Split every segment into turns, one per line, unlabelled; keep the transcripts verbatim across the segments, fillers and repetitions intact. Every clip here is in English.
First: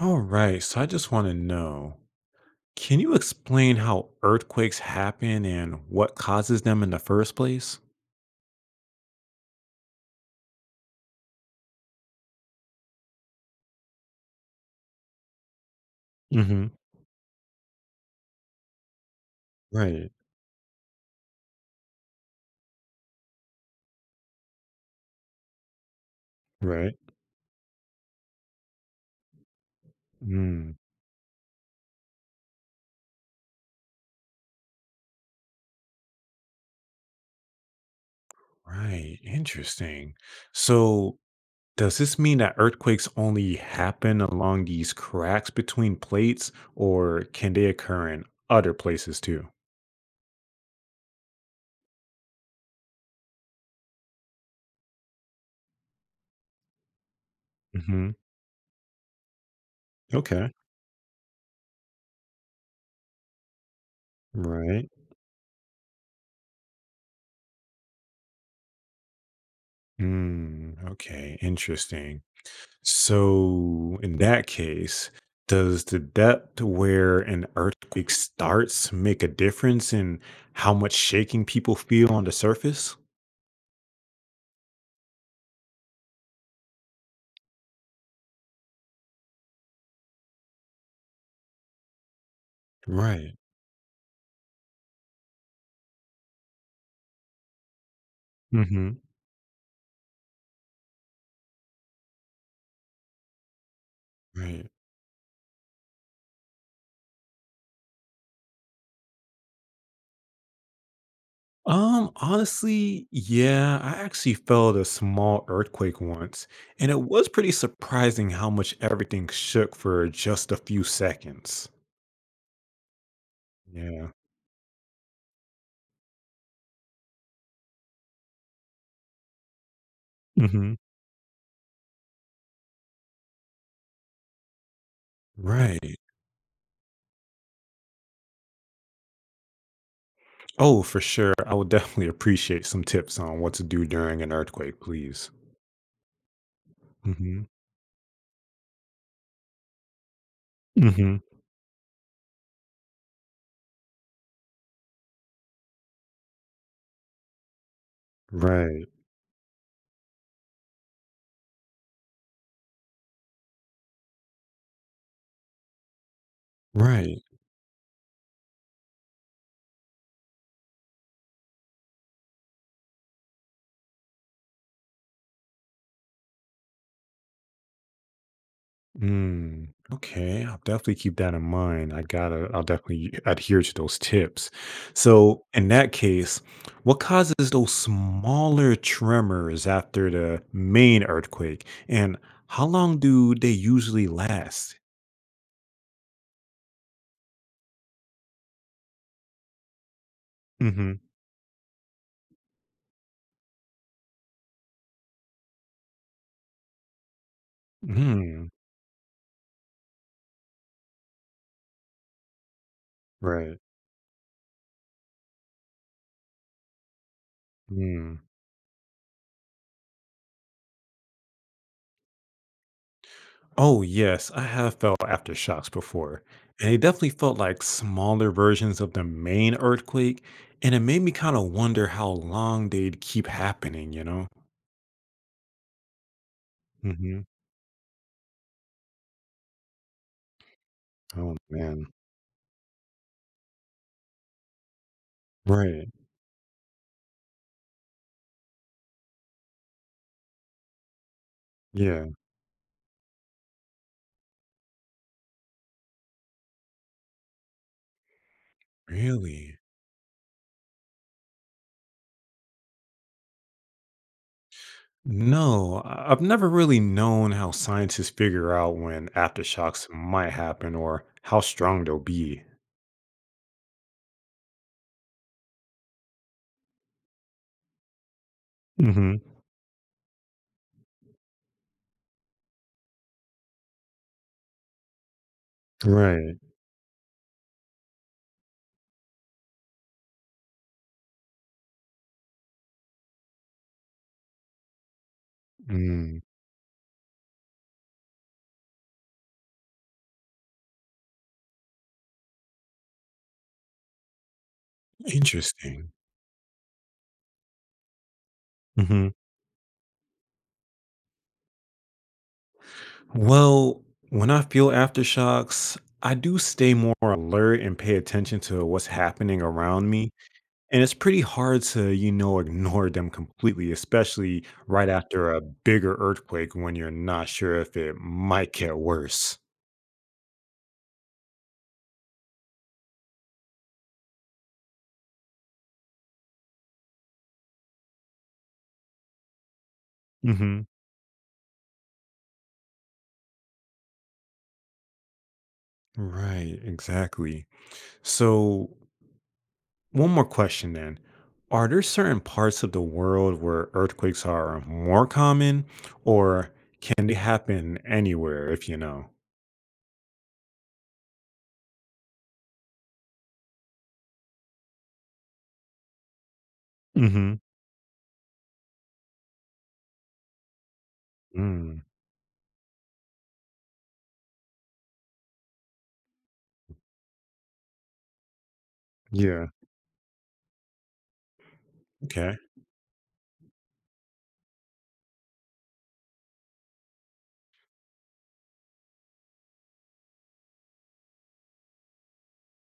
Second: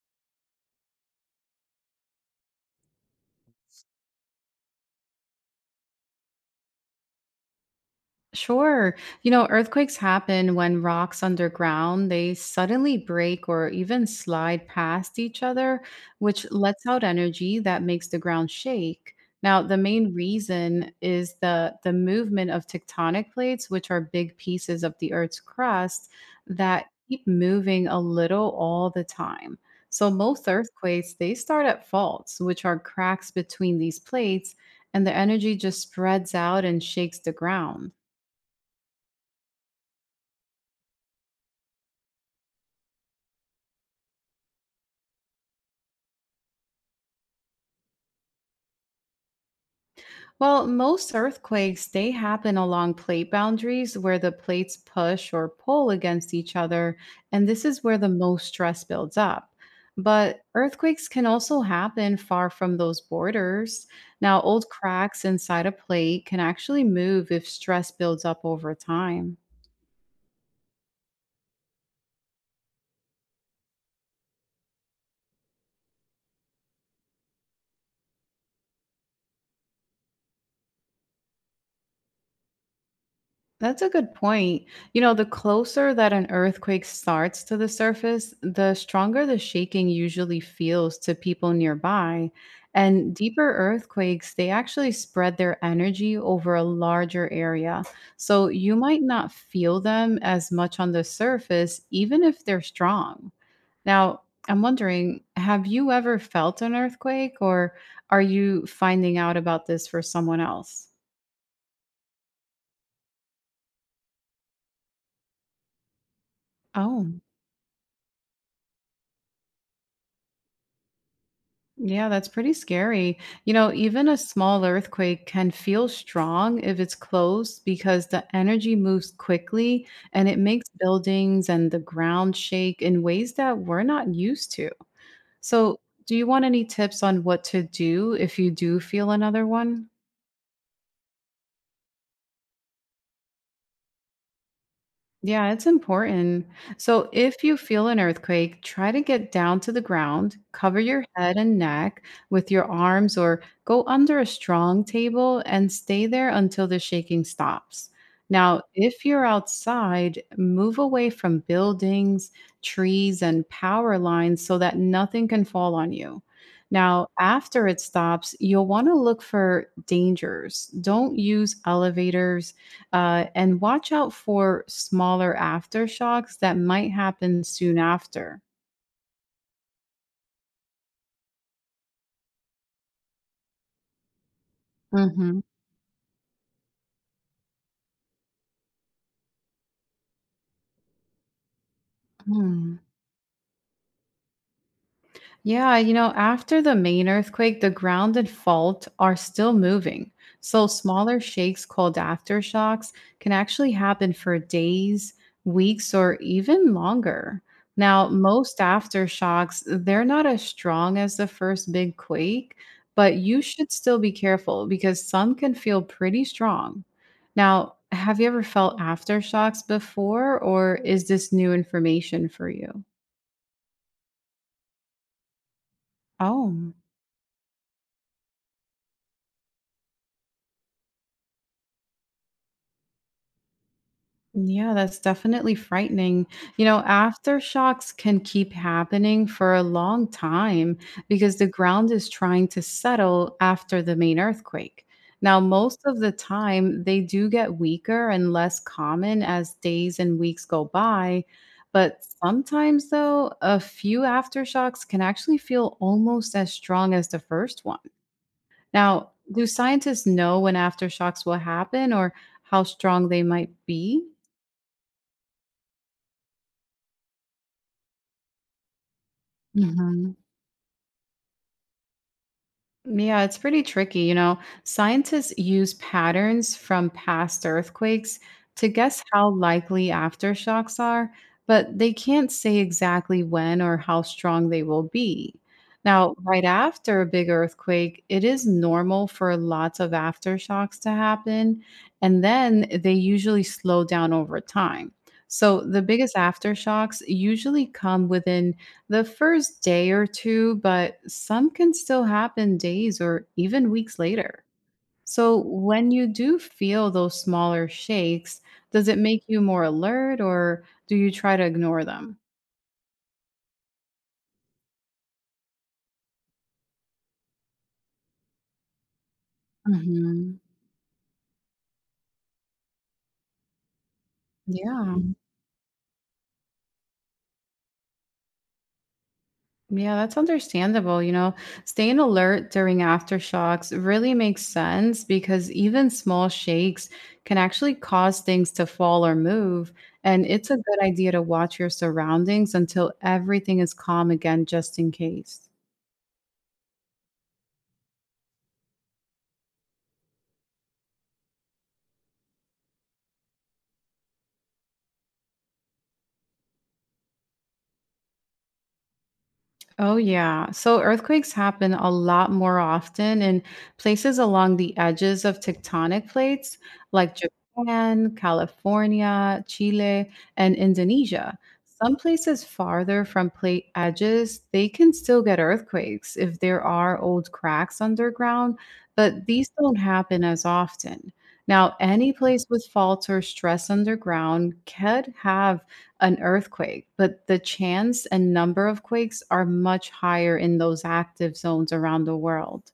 All right, so I just want to know, can you explain how earthquakes happen and what causes them in the first place?
Sure. You know, earthquakes happen when rocks underground, they suddenly break or even slide past each other, which
Hmm.
lets out energy that makes the ground shake. Now, the
Right.
main reason is the the movement of tectonic plates, which are big pieces of the earth's crust that
Right.
keep moving a little all the time. So most
Mm,
earthquakes, they start at faults, which are cracks between these plates, and the energy just spreads out and shakes the ground.
right, interesting. So, does this mean that earthquakes only happen along these cracks between plates, or can they occur in other places too?
Well, most earthquakes, they happen along plate boundaries where the plates push or pull against each other, and this is where the
Hmm.
most stress builds up. But
Okay.
earthquakes can also happen far from those borders. Now, old
Right.
cracks inside a plate can actually move if stress builds up over time.
Mm, okay, interesting. So, in that case, does the depth where an earthquake starts make a difference in how much shaking people feel on the surface?
That's a good point. You know, the closer that an earthquake starts to the surface, the stronger the shaking usually feels to people nearby. And
Right.
deeper earthquakes, they actually spread their energy over a larger area. So you
Hmm.
might not feel them as much on the surface, even if they're strong. Now, I'm
Right.
wondering, have you ever felt an earthquake, or are you finding out about this for someone else?
Um, honestly, yeah, I actually felt a small earthquake once, and it
Oh.
was pretty surprising how much everything shook for just a few seconds.
Yeah, that's pretty scary. You know, even
Yeah.
a small earthquake can feel strong if it's close because the energy moves quickly and it makes
Hmm.
buildings and the ground shake in ways that we're not used to. So,
Right.
do you want any tips on what to do if you do feel another one?
Oh, for sure. I would definitely appreciate some tips on what to do during an earthquake, please.
Yeah, it's important. So if
Mhm.
you feel an earthquake, try to get down to the ground, cover your
Mhm.
head and neck with your arms, or go under a strong table and stay there until the shaking stops. Now,
Right.
if you're outside, move away from buildings, trees, and power lines so that nothing can fall on you. Now,
Right.
after it stops, you'll want to look for dangers. Don't use elevators, uh, and watch out for smaller aftershocks that might happen soon after.
Mm. Okay. I'll definitely keep that in mind. I gotta, I'll definitely adhere to those tips.
Mhm,
So, in that case, what causes those smaller tremors after the main earthquake? And how
mm.
long do they usually last?
Yeah, you know, after the main earthquake, the ground and fault are still moving. So
Mm-hmm.
smaller shakes called aftershocks can actually happen for days, weeks, or even longer. Now,
Mm.
most aftershocks, they're not as strong as the first big quake, but you
Right.
should still be careful because some can feel pretty strong. Now, have
Mm.
you ever felt aftershocks before, or is this new information for you?
Oh, yes, I have felt aftershocks before, and
Oh.
they definitely felt like smaller versions of the main earthquake, and it made me kind of wonder how long they'd keep happening, you know?
Yeah, that's definitely frightening. You know,
Hmm.
aftershocks can keep happening for a long time because
Oh,
the
man.
ground is trying to settle after the main earthquake. Now, most
Right.
of the time, they do get weaker and less common as days and weeks go by. But
Yeah.
sometimes, though, a few aftershocks can actually feel almost as strong as the first one. Now, do
Really?
scientists know when aftershocks will happen or how strong they might be?
No, I- I've never really known how scientists figure out when aftershocks
Mhm.
might happen or how strong they'll be.
Yeah, it's pretty tricky. You know, scientists use patterns from past earthquakes to guess
Hmm.
how likely aftershocks are, but they can't say exactly when or how strong they will be. Now,
Right.
right after a big earthquake, it is normal for lots of aftershocks to happen, and then they usually slow down over time. So, the biggest
Mm.
aftershocks usually come within the first day or two, but some can still happen days or even weeks later. So, when
Interesting.
you do feel those smaller shakes, does it
Hmm.
make you more alert or do you try to ignore them?
Well, when I feel aftershocks, I do stay more alert and pay attention to what's happening around me.
Hmm.
And it's pretty hard to, you know, ignore them completely, especially right
Yeah.
after a bigger earthquake when you're not sure if it might get worse.
Yeah, that's understandable. You know, staying alert during aftershocks really makes sense because even small shakes can actually cause things to fall or move. And it's a
Hmm.
good idea to watch your surroundings until everything is calm again, just in case.
Right, exactly. So, one more question then. Are there certain parts of the world where earthquakes are more common, or can they happen anywhere if you know?
Oh, yeah. So earthquakes happen a lot more often in places along the edges of tectonic plates like Japan, California, Chile, and Indonesia.
Mm,
Some places farther from plate edges, they can still get earthquakes if there are old cracks underground, but
yeah.
these don't happen as often. Now, any
Okay.
place with faults or stress underground could have an earthquake, but the chance and number of quakes are much higher in those active zones around the world.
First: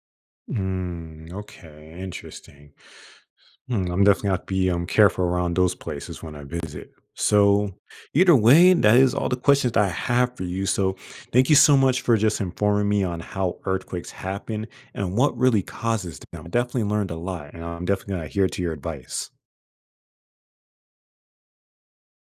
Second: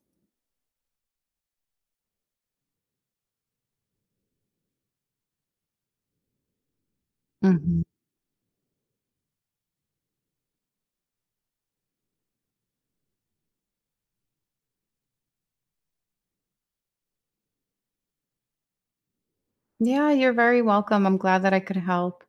Mm, okay, interesting. Hmm, I'm definitely have to be um careful around those places when I visit. So,
Mhm.
either way, that is all the questions that I have for you. So, thank you so much for just informing me on how earthquakes happen and what really causes them. I definitely learned a lot, and I'm definitely gonna adhere to your advice.
Yeah, you're very welcome. I'm glad that I could help.